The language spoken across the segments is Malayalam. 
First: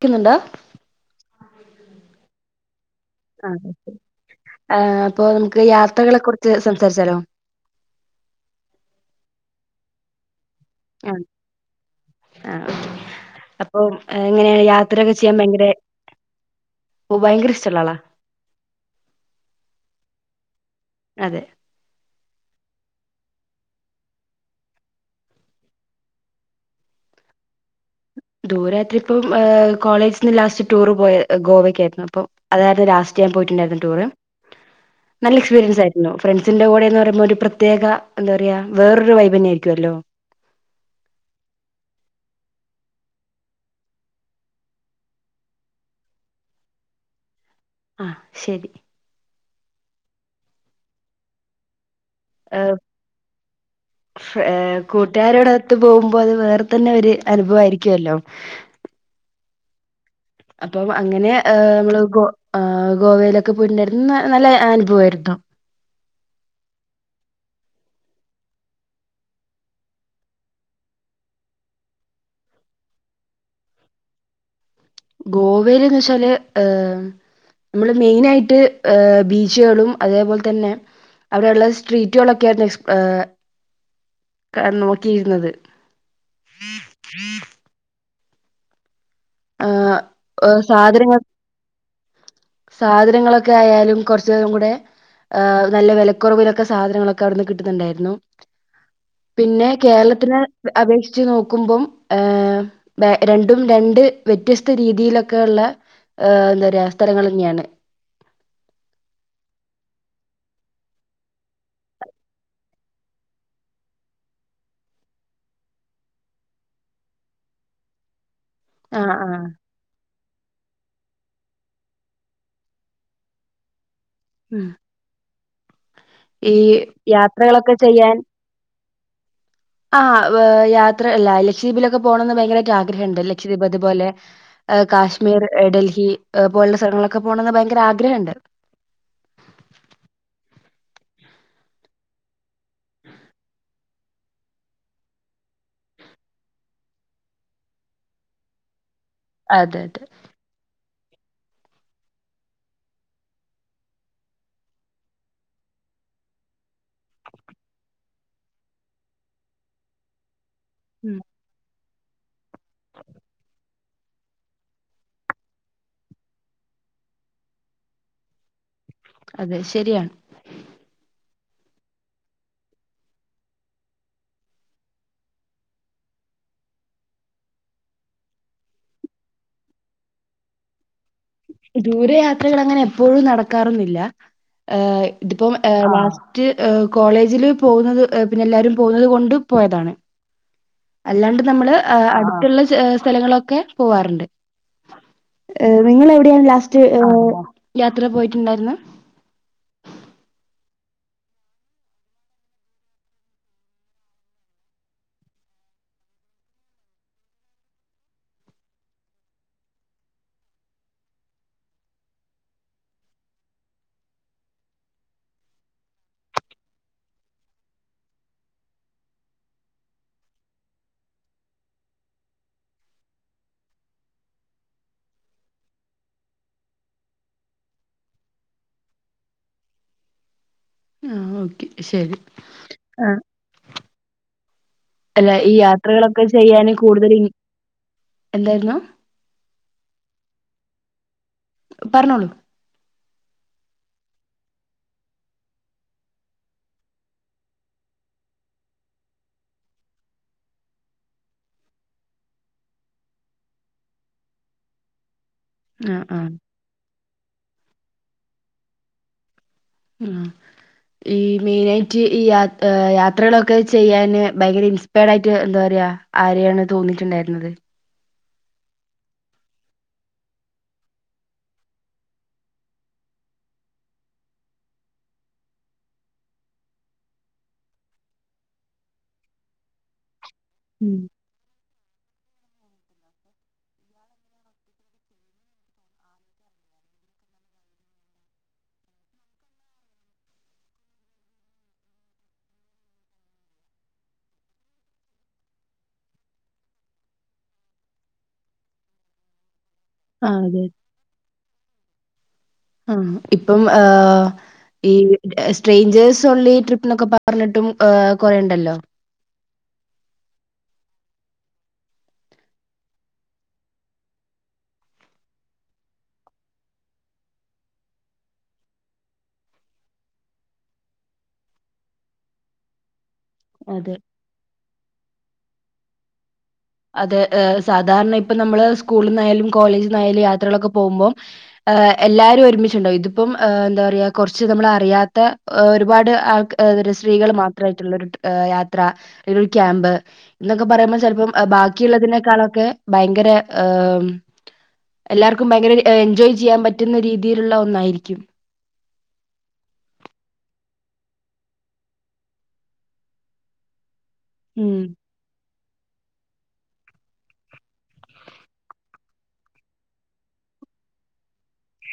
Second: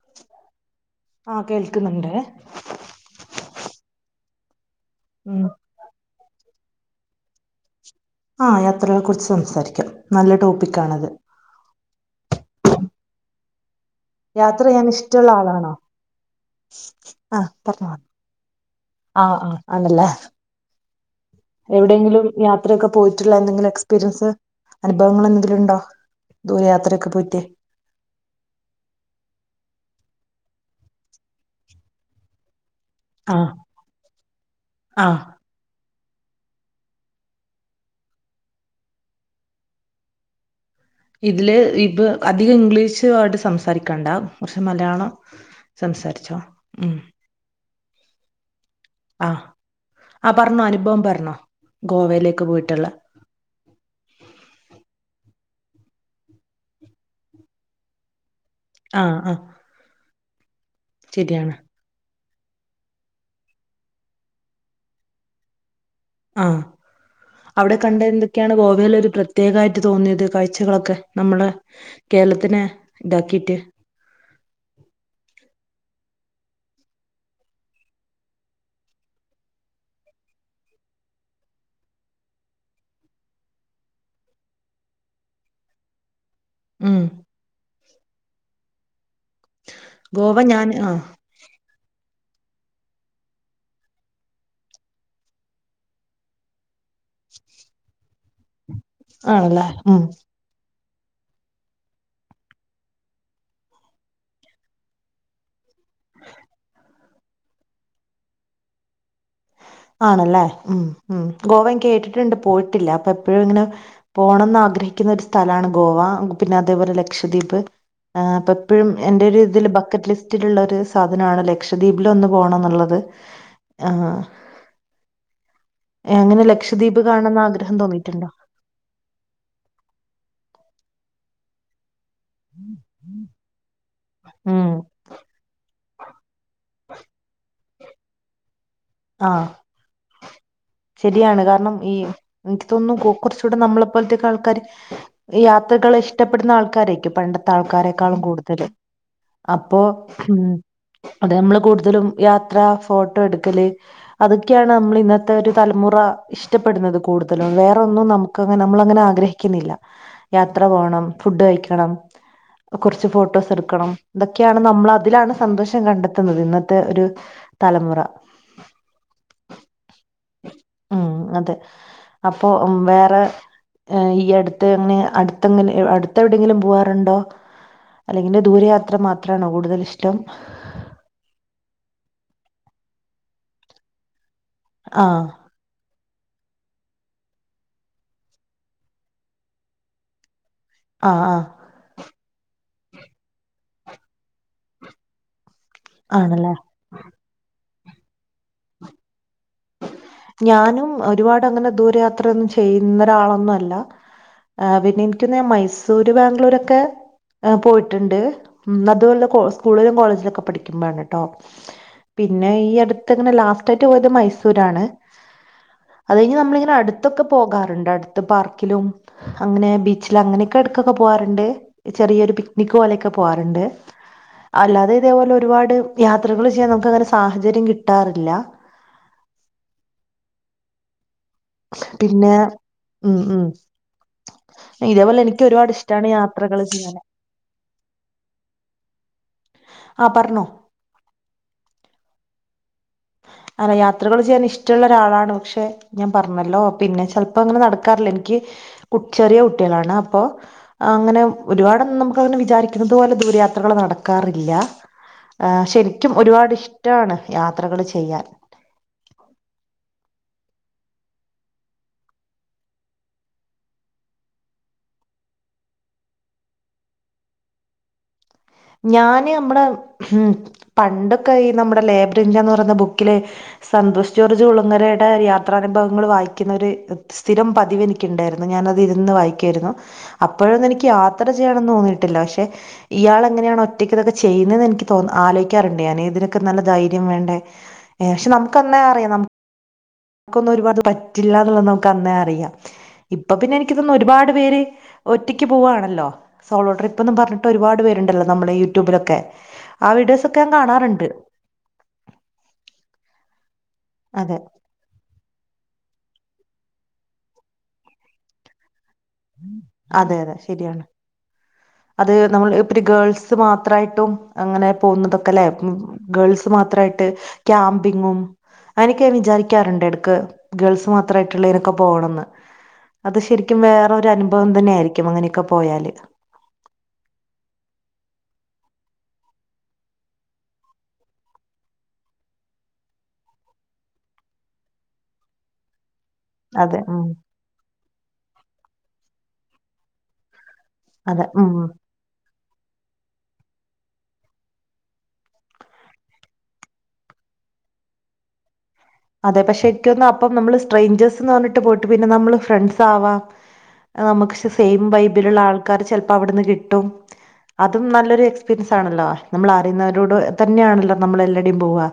ക്കുന്നുണ്ടോ ആഹ് കേൾക്കുന്നുണ്ട് ആഹ് അപ്പൊ ഉം നമുക്ക് യാത്രകളെ ക്കുറിച്ച് സംസാരിച്ചാലോ. ആഹ് യാത്രകളെ കുറിച്ച് സംസാരിക്കാം നല്ല ടോ പ്പിക്കാണത്. ആഹ് അപ്പോ എങ്ങനെയാണ് യാത്രയൊക്കെ ചെയ്യാൻ ഭയങ്കര ആളാണോ ഓഹ് ഭയങ്കരഷ്ട്ടള്ള ആളാ. ആഹ ആഹ് ആണല്ലേ അതെ എവിടെയെങ്കിലും യാത്രയൊക്കെ പോയിട്ടുള്ള എന്തെങ്കിലും എക്സ്പീരിയൻസ് അനുഭവങ്ങള് എന്തെങ്കിലും ഉണ്ടോ ദൂരയാത്രയൊക്കെ പോയിറ്റ് ദൂര യാത്ര ഇപ്പം ഏ കോളേജിന്ന് ലാസ്റ്റ് ടൂറ് പോയ ഗോവയ്ക്കായിരുന്നു അപ്പം അതാ ലാസ്റ്റ് ഞാൻ ആ പോയിട്ടുണ്ടായിരുന്ന ടൂറ് ആ നല്ല എക്സ്പീരിയൻസായിരു ന്നു ഫ്രണ്ട്സിന്റെ കൂടെന്ന് പറയുമ്പോ ഒരു പ്രത്യേക എന്താ പറയാ വേറൊരു വൈബന്നെ ആയിരിക്കുവല്ലോ. ഇതില് ഇപ്പ അധികം ഇംഗ്ലീഷുമായിട്ട് സംസാരിക്കണ്ട പക്ഷേ മലയാളം സംസാരിച്ചോ ഉം ആഹ് ശരി. ആ ആ പർഞ്ഞോ അനുഭവം പർഞ്ഞോ? ആഹ് ഏഹ് കൂട്ടുകാരോടൊ [unintelligible] പോകുമ്പോ അത് വേറെ തന്നെ ഒരു അനുഭവായിരുക്കല്ലോ. ആഹ് ആഹ് അപ്പോം അങ്ങനെ ഏഹ് അമ്മള് ഗോ ആഹ് ഗോവേലക്ക പോയിട്ടുണ്ടായിരുന്നു ന നല്ല അനുഭവായിരുന്നു. ആഹ് അവിടെ കണ്ട എന്തൊക്കെയാണ് ഗോവേല് ഒരു പ്രത്യേകായിട്ട് തോന്നിയത് കാഴ്ചകളൊക്കെ നമ്മളെ കി കേരളത്തിനെ ഇതാക്കീറ്റ് ഗോവേല് എന്നു വെച്ചാല് ഏഹ് അമ്മള് മെയിനായിട്ട് ഏഹ് ബീച്ചുകളും അതേ പോലെ തന്നെ അവിടെള്ള സ്ട്രീറ്റുകളൊക്കെ [unintelligible] ഏഹ് ക്ക നോക്കിയിരുന്നത്. ഉം ഏഹ് ഗോവ ഓ ഞാൻ ആ സാധനങ്ങ സാധനങ്ങളൊക്കെ ആയാലും കുറച്ചും കൂടെ ഏഹ് നല്ല വെലക്കുറവിലൊക്കെ സാധനങ്ങളൊക്കെ അവിടുന്ന് കിട്ടുന്നുണ്ടായിരുന്നു. ആണല്ലേ പിന്നെ ഉം കേരളത്തിന് വെ അപേക്ഷിച്ച് നോക്കുമ്പോം ഏഹ് ബേ രണ്ടും രണ്ട് വ്യത്യസ്ത രീതിയിലൊക്കെ ഉള്ള ഏഹ് എന്താ പറയാ സ്ഥലങ്ങള് തന്നെയാണ്. ആണല്ലേ ഉം ഉം ഗോവ ഞാൻ കേട്ടിട്ടുണ്ട് പോയിട്ടില്ല അപ്പ എപ്പഴും ഇങ്ങനെ പോണംന്ന് ആ ആഗ്രഹിക്കുന്ന ഒരു സ്ഥലാണ് ഗോവ പിന്നെ അതേ പോലെ ലക്ഷദ്വീപ് ഏഹ് ഇപ്പ എപ്പഴും ആഹ് എന്റെയൊരു ആഹ്. ഇതില് ബക്കറ്റ് ലിസ്റ്റിലുള്ള ഒരു സ് സാധനാണ് ലക്ഷദ്വീപില് ഒന്ന് പോണം എന്നുള്ളത് ആഹ് ഉം. ഏഹ് അങ്ങനെ ഈ ലക്ഷദ്വീപ് കാണണന്ന് യാത്രകളൊക്കെ ആഗ്രഹം ചെയ്യാൻ തോന്നിയിട്ടുണ്ടോ? ആഹ് വെ യാത്ര ല ലക്ഷദീപിലൊ [unintelligible] പോണംന്ന് ഭയങ്കരായിട്ട് ആഗ്രഹണ്ട് ലക്ഷദ്വീപ് അതുപോലെ ഉം ഏഹ് കാശ്മീർ ഡൽഹി ഏഹ് പോലുള്ള സല ങ്ങളക്കെ പോണെന്ന് ഭയങ്കര ആഗ്രഹണ്ട്. ശെരിയാണ് കാരണം ഈ ഇൻക്ക്തൊന്നു [unintelligible] നമ്മളെപ്പോലത്തേക്ക ആൾക്കാര് ഈ യാത്ര കള് ഇഷ്ടപ്പെടുന്ന ആൾക്കാരേക്കും പണ്ടത്തെ ആൾക്കാരെക്കാളും കൂട്തല്. അപ്പോ അതെ അതെ. ഉം അത്‌ നമ്മള് കൂടുതലും യാത്ര ഫോട്ടോ എടുക്കല് അതൊക്കെയാണ് നമ്മൾ ഇന്നത്തെ ഒര് തലമുറ ഇഷ്ടപ്പെട്ന്നത് കൂടുതലും വേറൊന്നും നമുക്ക്ങ്ങനെ നമ്മള് അങ്ങനെ ആഗ്രഹിക്ക്‌ന്നില്ല യാത്ര പോണം ഉം. ഫുഡ് കഴിക്കണം. കൊർച്ച് ഫോട്ടോസ് എട്ക്കണം. ഇതൊക്കെയാണ് നമ്മൾ അതിലാണ് സന്തോഷം കണ്ടെത്തുന്നത് ഇന്നത്തെ ഒരു തലമുറ അതെ ശെരിയാണ്. ഉം അതെ അപ്പൊ വേറെ ഏഹ് ഈ അട്ത്ത് എങ്ങനെ അട്ത്തെങ്ങനെ അട്ത്ത്എവിടെങ്കിലും പോവാറ്ണ്ടോ? അല്ലെങ്കില് ദൂരയാത്ര മാത്രാണോ കൂടുതൽ ഇഷ്ടം. ഇപ്പ ദൂരയാത്രകൾ അങ്ങനെ എപ്പോഴും നടക്കാറൊന്നില്ല. ആ ഏഹ് ഇതിപ്പൊ ഏഹ് വളച്ച് റ്റ് ഏഹ് കോളേജില് പോവ്ന്നത് ഏഹ് പിന്നെ എല്ലാരും പോവുന്നത് കൊണ്ട് പോയതാണ്. ആ ആ അല്ലാണ്ട് നമ്മള് ഏഹ് അട്ത്ത്ള്ള ചെ സ്ഥലങ്ങളൊക്കെ പോവാറ്ണ്ട്. ഏഹ് നിങ്ങൾ എവിടെയാണ് ആണല്ലേ ലാസ്റ്റ്ഏഹ് യാത്ര പോയിട്ട്ണ്ടായിര്ന്ന്? ഞാനും ഒരുപാട് അങ്ങനെ ദൂരയാത്രയൊന്നും ചെയ്യുന്ന ഒരാളൊന്നും അല്ല. ആഹ് പിന്നെ എനിക്കൊന്ന് മൈസൂര് ബാംഗ്ലൂരൊക്കെ ആ പോയിട്ടുണ്ട് ഉം അത് പോലെ സ്കൂളിലും കോളേജിലൊക്കെ പഠിക്കുമ്പോഴാണ് ട്ടോ പിന്നെ ഈ അടുത്ത്ങ്ങനെ ലാസ്റ്റ് ആയിട്ട് പോയത് മൈസൂരാണ്. അത് കഴിഞ്ഞ് നമ്മളിങ്ങനെ അടുത്തൊക്കെ പോകാറ്ണ്ട് അട്ത്ത് പാർക്കിലും അങ്ങനെ ബീച്ചില അങ്ങനെയൊക്കെ ഇടക്കൊക്കെ പോ വാറ്ണ്ട്. ചെറിയൊരു പിക്നിക് പോലെയൊക്കെ പോവാറ്ണ്ട്. അല്ലാതെ ഇതേപോലെ ഒരുപാട് യാത്രകൾ ചെയ്യാൻ നമുക്ക് അങ്ങനെ സാഹചര്യം കിട്ടാറില്ല. ആഹ് ഓക്കെ ശെരി പിന്നെ ഉം ആഹ് ഉം ഇതേപോലെ അല്ല എനിക്ക് ഈ ഒരുപാട് ഇഷ്ടമാണ് യാത്രകളൊക്കെ യാത്രകൾ ചെയ്യാന് ചെയ്യാൻ കൂട്തല് ഇ എന്തായ്രുന്നു ആഹ് പർണോ പറഞ്ഞോളൂ. അല്ല യാത്രകള് ചെയ്യാൻ ഇഷ്ടള്ളെ ഒരാളാണ് പക്ഷെ ഞാൻ പർഞ്ഞല്ലോ പിന്നെ ചേൽപ്പം അങ്ങനെ നടക്കാറില്ല എനിക്ക് ചെറിയ കുട്ട്യാളാണ് അപ്പോ അങ്ങനെ ഒരുപാട് ഒന്നും നമുക്ക് അങ്ങനെ വിചാരിക്കുന്നതോ ദൂരയാത്ര ത്ര നടക്കാറില്ല ആഹ് ശെരിക്കും ഒരുപാട് ഇഷ്ടാണ് യാത്രകൾ ചെയ്യാൻ ഉം ഈ മെയിന ആയിട്ട് ഈ യാത്രകളൊക്കെ ചെയ്യാാന് ഭയങ്കര ഇൻസ്പയർഡ ആയിട്ട് എന്താ പറയാ ആരെയാണ് തോന്നിട്ടുണ്ടായിരുന്നത് ഞാന് നമ്മടെ ഉ പണ്ട ക നമ്മുടെ ലൈബ്രറി ഇന്ത്യ എന്ന് പറയുന്ന ബുക്കില് സന്തോഷ് ജോർജ് കുളങ്ങരയുടെ യാത്രാനുഭവങ്ങൾ വായിക്കുന്ന ഒരു സ്ഥിരം പതിവ് എനിക്കു ഉണ്ടായിരുന്നു രുന്ന് വായിക്കരുന്നു അപ്പോഴ എനിക്ക് ഉം യാത്ര ചെയ്യ തോന്നിയിട്ടില്ല പക്ഷെ ഇയളെ ഇതൊക്കെ ഒറ്റക്ക്ചെയ ത്എനിക്ക ആലോയിക്കാറുണ്ട ഇതിനൊക്ക നല്ല ധൈര്യ വേണ്ടേ നമുക്ക്ന്നേ അറിയാം നമ നമുക്കൊന്നും ഒരുപാട് പറ്റില്ല എന്നുള്ളത് നമുക്ക് അന്നേ അറിയാം ഇപ്പൊ പിന്നെ എനക്ക്ിതൊന്ന ഒരുപാട് പേര് ഒറ്റയ്ക്ക് പോവുകവാണല്ലോ സോളോഡർ ഇപ്പൊന്നും പറഞ്ഞിട്ട് ഒരുപാട് പേരുണ്ടല്ലോ നമ്മുടെ യൂട്യൂബിലൊക്കെ ആ വീഡിയോസ് ഒക്കെ ആഹ് ഞാൻ അതെ കാണാറുണ്ട് ആ ഇപ്പം അതെ ഈ സ്ട്രേഞ്ചേസ് ള്ളി ട്രിപ്പിനൊക്കെ പറഞ്ഞിട്ടും കൊറേുണ്ടല്ലോ അതെ അതെ ശരിയാണ് അത് നമ്മൾ ഇ ഗേൾസ് മാത്രമായിട്ടും അങ്ങനെ പോകുന്നതൊക്കെ അല്ലേ ഗേൾസ് മാത്ര മാത്രട്ട് ക്യാമ്പിങ്ങും അനൊക്കെൻ വിചാരിക്കാറുണ്ട് എടക്ക് ഗേൾസ് മാത്രമായിട്ടുള്ള ഇനൊക്കെ പോകണംന്ന് അത് ശരിക്കും വേറൊ അതെ ഒരു അനുഭവം തന്നെ ആയിരിക്കും അങ്ങനെയൊക്കെ പോയാല് അതെ സാധാരണ ഇപ്പ നമ്മള് സ്കൂളിൽ നിന്നായാലും കോളേജിൽ നിന്നായാലും യാത്രകളൊക്കെ പോകുമ്പോം ഹ് എല്ലാരും ഒരുമിച്ചട്ടുണ്ടാവും ഇതിപ്പം എന്താ പറയാുക കുറച്ച് നമ്മള അറിയാത്ത ഒരുപാട് ആൾ അതെ ഉം സ്ത്രീകൾ മാത്രമായിട്ടുള്ള ഒരു യാത്ര അല്ലെ ഒരു ക്യാമ്പ് എന്നൊക്കെ പറയുമ്പോൾ അതെ ചിലപ്പോം ഉം ബാക്കിയുള്ളതിനേക്കാളൊക്കെ ഭയങ്കര എല്ലാർക്കും ഭയങ്കര എൻജോയ് ചെയ്യാൻ പറ്റുന്ന രീതിയിലുള്ള ഒന്നായിരിക്കും അതെ പക്ഷെ എിക്ക ഒന്ന് അപ്പം നമ്മള് സ്ട്രെഞ്ചേഴ്സ്ന്ന് പറഞ്ഞിട്ട് പോയിട്ട് പിന്നെ നമ്മള് ഫ്രണ്ട്സ് ആവാം നമുക്ക്ക്ഷെ സെയിം ഉം ബൈബിിലുള്ളള്ള ആൾക്കാാര് ചിലപ്പോ അവിടുന്ന് കിട്ടും അതും നല്ലൊരു എക്സ്പീരിയൻസ് ആണല്ലോ നമ്മൾ അറിയുന്നവരോട് തന്നെയാണല്ലോ നമ്മൾ എല്ലാടേയും പോവുക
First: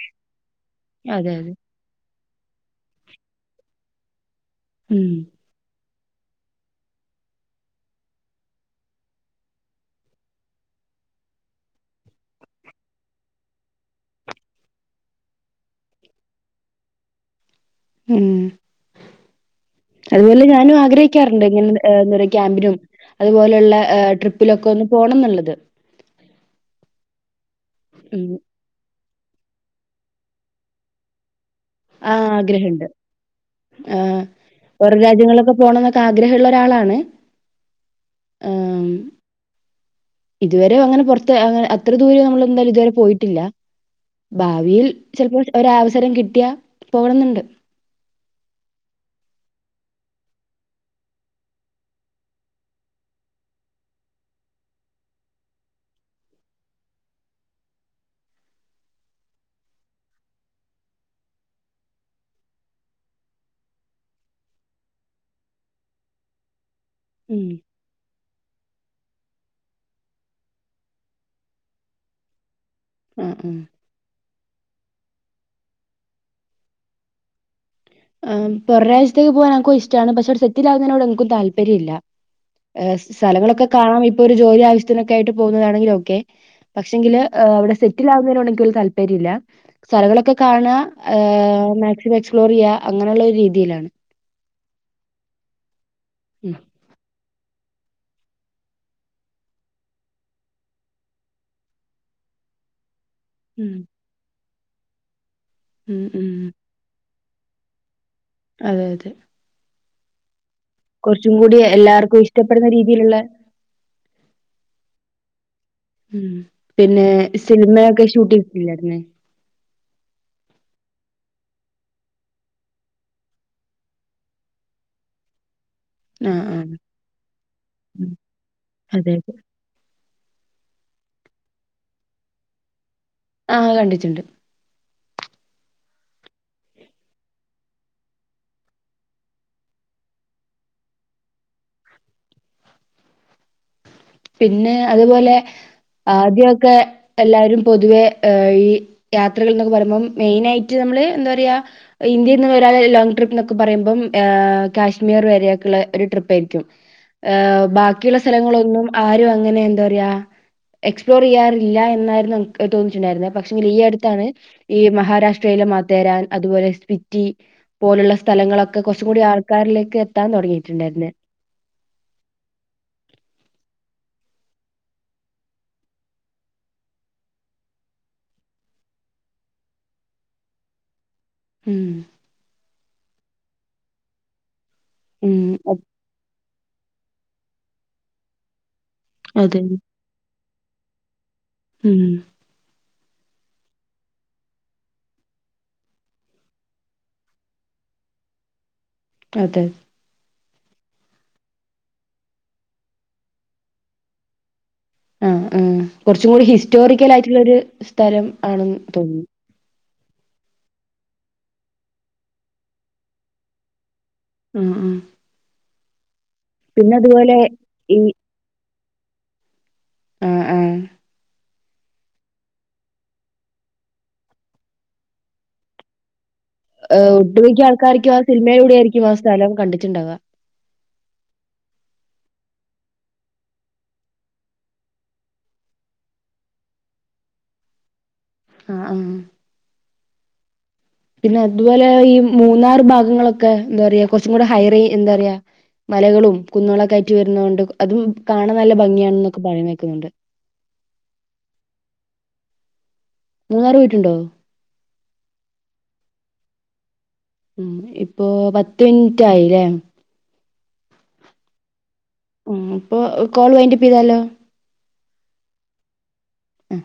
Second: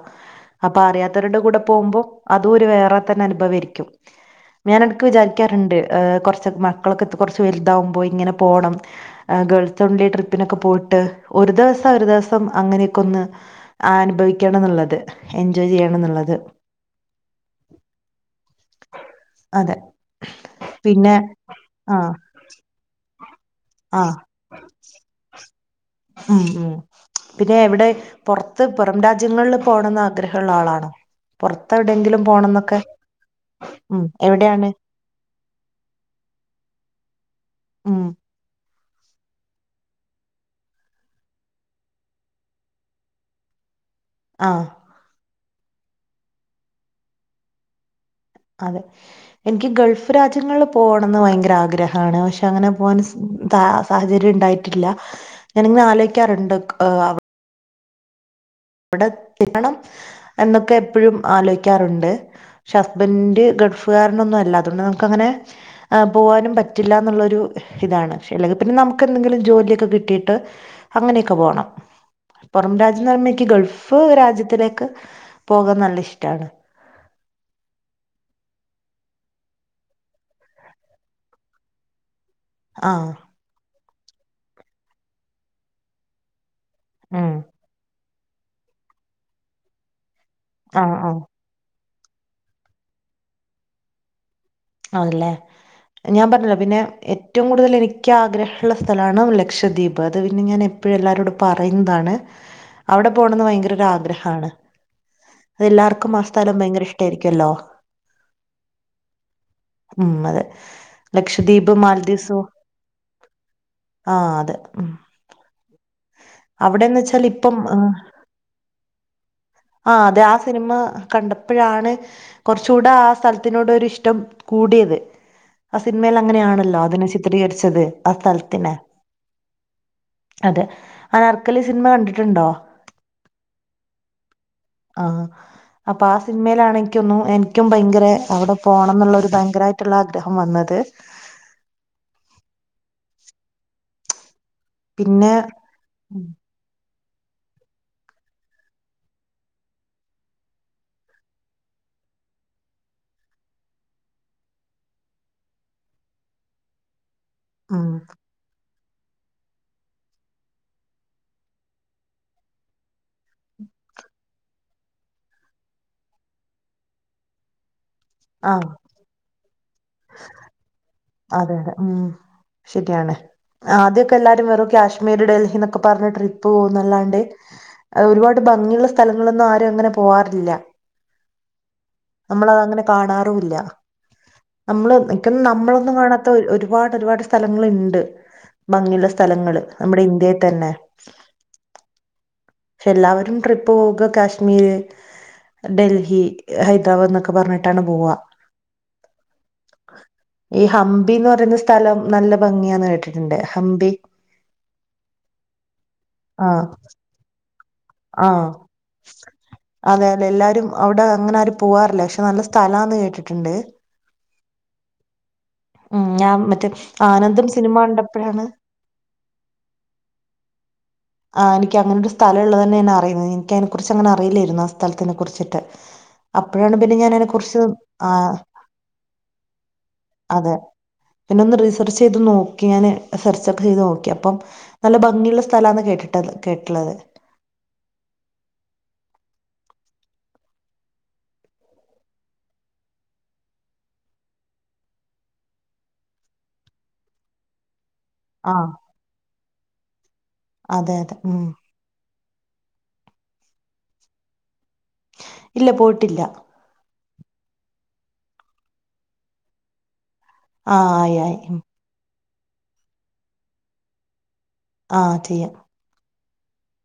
അപ്പൊ അതെ അറിയാത്തരുടെ അതെ കൂടെ പോകുമ്പോ അതും ഒരു വേറെ തന്നെ അനുഭവ ആരിക്കും ഞാാന എടക്ക് ഉം വിചാരിക്കാറുണ്ട് കൊറച്ച് മക്കളൊക്കെ കുറച്ച് വലുതാവുമ്പോൾ ഇങ്ങന പോണം ഗേൾസ് ഒൺലി ട്രിപ്പിനൊക്കെ പോയിട്ട് ഒരു ദിവസം ഒരു ദിവസം അങ്ങനെയൊക്കെ ഒന്ന് അനുഭവിക്കണം എന്നുള്ളത് എൻജോയ് ചെയ്യ നുള്ളത് ഉം അതെ അതുപോലെ ഞാനും പിന്നെ ആഗ്രഹിക്കാറുണ്ട് ആഹ് ഇങ്ങനെ ക്യാമ്പിനും അതുപോലെയുള്ള ആഹ് ട്രിപ്പിലൊക്കെ ഒന്ന് പോണം എന്നുള്ളത് ഉം ഉം പിന്നെ എവിടെ ഉം. പുറത്ത് പുറം രാജ രാജ്യങ്ങളിൽ പോണംന്ന് ആഗ്രഹമ ഉള്ള ആളാണോ പുൊറത്ത് എവിടെയങ്കിലും പോണം എന്നൊക്കെ ആ ഓരോ രാജ്യങ്ങളൊക്കെ പോണം എന്നൊക്കെ ആഗ്രഹമള്ള ഒരാളാണ് ഉം ആ ഇതുവരെ അങ്ങനെ പൊറത്ത് അ അത്ര ദൂരം നമ്മള് എന്തായാലും ഇതുവരെ പോയിട്ടില്ല. ആഹ് ഭാവിയിൽ ചേലപ്പോ ഒരാവസരം കിട്ടിയാ പോണംന്നണ്ട്. അതെ എനിക്ക് ഗൾഫ് രാജ്യങ്ങളിൽ പോകണംന്ന് ഭയങ്കര ആഗ്രഹമാണ് പക്ഷെ അങ്ങനെ പോക ത'സാഹചര്യം ഉണ്ടായിട്ടില്ല ഞാനീങ്ങനെ ആലോയിക്കാറുണ്ട് അവിടെ [unintelligible] എന്നൊക്കെ എപ്പോഴും ആലോചിക്കാറുണ്ട് പഷേ ഹസ്ബൻഡന്റെ ഗൾ ഗൾഫ്ക്കാരന്നൊന്നും അതുകൊണ്ട് നമുക്കങ്ങനെ പോവാനും പറ്റില്ല എന്നുള്ളൊരു ഉം. ഇതാണ്. ക്ഷേ അല്ലെങ്കിൽ പിന്നെ നമുക്ക് എന്തെങ്കിലും ജോലിയൊക്കെ കിട്ടിയിട്ട് അങ്ങനെയൊക്കെ പോണം. പൊറം രാജ്യം ന്ന് ആഹ് പറുമ്പോയിക്ക് ആഹ്. ഗൾഫ് രാജ്യത്തിലേക്ക് പോകാൻ നല്ല ഇഷ്ടാണ്. അ പൊറം രാജ്യത്തിക്ക് പോകാൻ ഇ ൻക്കു ഇഷ്ട്ടാണ് പഷേ ഒരു സെറ്റിലാ വുന്നതിന്നോട് ഇന്ക്കും താല്പര്യല്ലാ. ആ [unintelligible] സലാങ്ങളൊക്കെ കാണാം ഇപ്പൊ ഒരു ജോലി ആവശ്യത്തിനൊക്കെ ആയിട്ട് പോകുന്നതാണെങ്കിലും ഒക്കെ. പക്ഷെങ്കില് ഉം അവിടെ സെറ്റിൽ ആവുന്നതിനോട്‌ നിക്കൊരു താല്പര്യല്ല സ്ഥകളൊക്കെ കാണ ആ ആ മാക്സിമം എക്സ്പ്ലോർ ചെയ്യാ അങ്ങനെയുള്ള രു രീതിയിലാണ്. ആണ്ല്ലേ ഞാൻ പർഞ്ഞിലെ ഉം പിന്നെ എ റ്റവും കൂടുതൽ എനിക്ക് ആഗ്രഹള്ള സ്ഥലാണ് ലക്ഷദ്വീപ് അത് പിന്നെ ഞാൻ എപ്പഴും എല്ലാരോടും പറയുന്നതാണ്. ഔടെ പോണംന്ന് ഉം ഭയങ്കര ഒരാ ആഗ്രഹാണ് ഉം അതെല്ലാർക്കും ആഹ് ഉം സ്ഥലം ഭയങ്കര ഇഷ്ട്ടായിരിക്കോല്ലോ അതെ അതെ ഉം അതെ കോർച്ചും കൂടി ലക്ഷദ്വീപ് എല്ലാർക്കും മാൽദീവ്സോ ഇഷ്ടപ്പെടുന്ന രീതിയില്ള്ളെ ആഹ് അത് ഉം ഉം അവിടെന്ന് പിന്നെ വെച്ചാൽ ഇപ്പം സിനിമയൊക്കെ ഷൂട്ട് [unintelligible] ആഹ് അതെ ആഹ് സിനിമ ക പ്പഴാണ് കോർചൂടെ ആഹ് സ്ഥലത്തിനോട് ഒരു ഇഷ്ടം കൂടിയത് ആഹ് സിനിമയിൽ അങ്ങനെ ആഹ് ആഹ് ആണല്ലോ അതിനെ ചിത്രീകരിച്ചത് ആഹ് സ്ഥലത്തിനെ അതെ അതെ അതെ ആനാർക്കലി സിനിമ കണ്ടിട്ടുണ്ടോ? ആഹ് കണ്ടിട്ടുണ്ട് ആഹ് അപ്പ ആഹ് സിനിമയിലാണ് എൻക്കും എൻക്കും ഭയങ്കര അവിടെ പോണം ന്നുള്ളൊരു ഭയങ്കരായിട്ടുള്ള ആഗ്രഹം വന്നത് പിന്നെ പിന്നെ അതുപോലെ ആദ്യൊക്കെ എല്ലാരും പൊതുവെ എ ഈ യാത്രകൾ ന്നൊക്കെ പറയുമ്പം മെയിനായിട്ട് നമ്മള് എന്താ പറയാ ഇന്ത്യൽന്ന് ഒരാൾ ലോങ്ങ് ട്രിപ്പ് എന്നൊക്കെ പറയുമ്പോ കാശ്മീർ വരെയൊക്കെയുള്ള ഒരു ട്രിപ്പാരിക്കും. ഏഹ് ഉം ബാക്കിയുള്ള സ്ഥലങ്ങളൊന്നും ആരും അങ്ങനെ എന്താ പറയാ എക്സ്പ്ലോർയ്യാറില്ല എന്നായിരുന്നുക്ക് തോന്നിട്ടുണ്ടായിരുന്നത് പക്ഷെങ്കിൽ ഈ അടുത്താണ് ഈ മഹാരാഷ്ട്രയി [unintelligible] ൻ അതുപോലെ സ്വിറ്റി പോലുള്ള ആഹ് സ്ഥലങ്ങളൊക്കെ കുറച്ചു കൂടി ആൾക്കാരിലേക്ക് എത്താൻ തുടങ്ങിയിട്ട്ണ്ടായിരുന്നു അതെ അതെ ഉം ശരിയാണ് ആദ്യോ പ്പെല്ലാരും വെറും കാശ്മീർ ഡൽഹി എന്നൊക്കെ പറഞ്ഞ് ട്രിപ്പ് പോകുന്നല്ലാണ്ട് അആ ഒരുപാട് ഭംഗിയുള്ള സ്ഥലങ്ങളൊന്നും ആരും അങ്ങനെ പോവാറില്ല. ഉം. നമ്മളതങ്ങനെ കാണാറൂല്ല നമ്മള് [unintelligible] ഉം. അ നമ്മളൊന്നും കാണാത്ത ഒ ഒരുപാട് ഒരുപാട് സ്ഥലങ്ങള്ണ്ട്. ഭംഗിയുള്ള അതെ. സ്ഥലങ്ങള് നമ്മുടെ ഇന്ത്യൽ തന്നെ ഉം. എല്ലാവരും ട്രിപ്പ് പൊകുമ്പ കാശ്മീര് ഡൽഹി ഹൈദരാബാദ് എന്നൊക്കെ പറഞ്ഞിട്ടാണ് പോവാ അതെ ഈ ഹംമ്പീന്ന് പറയുന്ന സ്ഥലം നല്ല ഭംഗിയാണ് കേട്ടിട്ട്ണ്ട് ഹംമ്പി ഉം ഉം കുറച്ചൂടി ഹിസ്റ്റോറിക്കൽ ആയിട്ടുള്ളോരു സ്ഥലം ആണെന്ന് തോന്നി. അതേലെ എല്ലാരും അവിടെ അങ്ങനെ ആരും പോവാറില്ല പഷേ നല്ല സ്ഥലാന്ന് കേട്ടിട്ട്ണ്ട് ഉം ഉം ഉം ഞാൻ മറ്റേ ആനന്ദം സിനിമ ഈ കണ്ടപ്പോഴാണ് ആഹ് ആഹ് ആ എനിക്ക് അങ്ങനെ ഒരു സ്ഥല ഉള്ളത്തന്നെെയാ അറിയുന്നത് എനിക്കതിനെ കുറിച്ച് അങ്ങനെ അറിയില്ലായിരുന്നു ആ സ്ഥലത്തിനെ കുറിച്ചിട്ട് അപ്പോഴാണ് പിന്നെ ഏഹ് ഞാന് അതിനെ കുറിച്ച് ഒട്ടുമിക്ക ആ ആൾക്കാർക്കും സിനിമയിലൂടെ ആയിരിക്കും ആ സ്ഥലം കണ്ടിട്ടുണ്ടാവുക അതെ പിന്നെ ഒന്ന് റീസർച്ച് ചെയ്ത് നോ ക്കി ഞാന് സെർച്ചൊക്കെ ചെയ്ത് നോക്കി അപ്പം നല്ല ഭംഗിയുള്ള സ്ഥലാന്ന് കേ ട്ടത് കേട്ടിട്ടുള്ളത് ആഹ് ആഹ് പിന്നെ അതുപോലെ ഈ മൂന്നാറ് ഭാഗങ്ങളൊക്കെ എന്താ പറയാ കൊറച്ചും കൂടെ ഹൈറേ എന്താ പറയാ മലകളും കുന്നുകളായിട്ട് വരുന്നകൊണ്ട് അതും ആ കാണാൻ നല്ല ഭംഗിയാണെന്നൊക്കെ പറയുന്ന കേക്കുന്നുണ്ട് അതെ അതെ ഉം മൂന്നാറ് പോയിട്ടുണ്ടോ ഇല്ല പോയിട്ടില്ല ഉ ഇപ്പൊ പത്ത് മിനിറ്റ് ആയില്ലേ ആ ആയി ആയി ഉ ഇപ്പൊ കോൾ വൈറ്റപ്പ് ചൈതാലോ ആ ചെയ്യാം ആ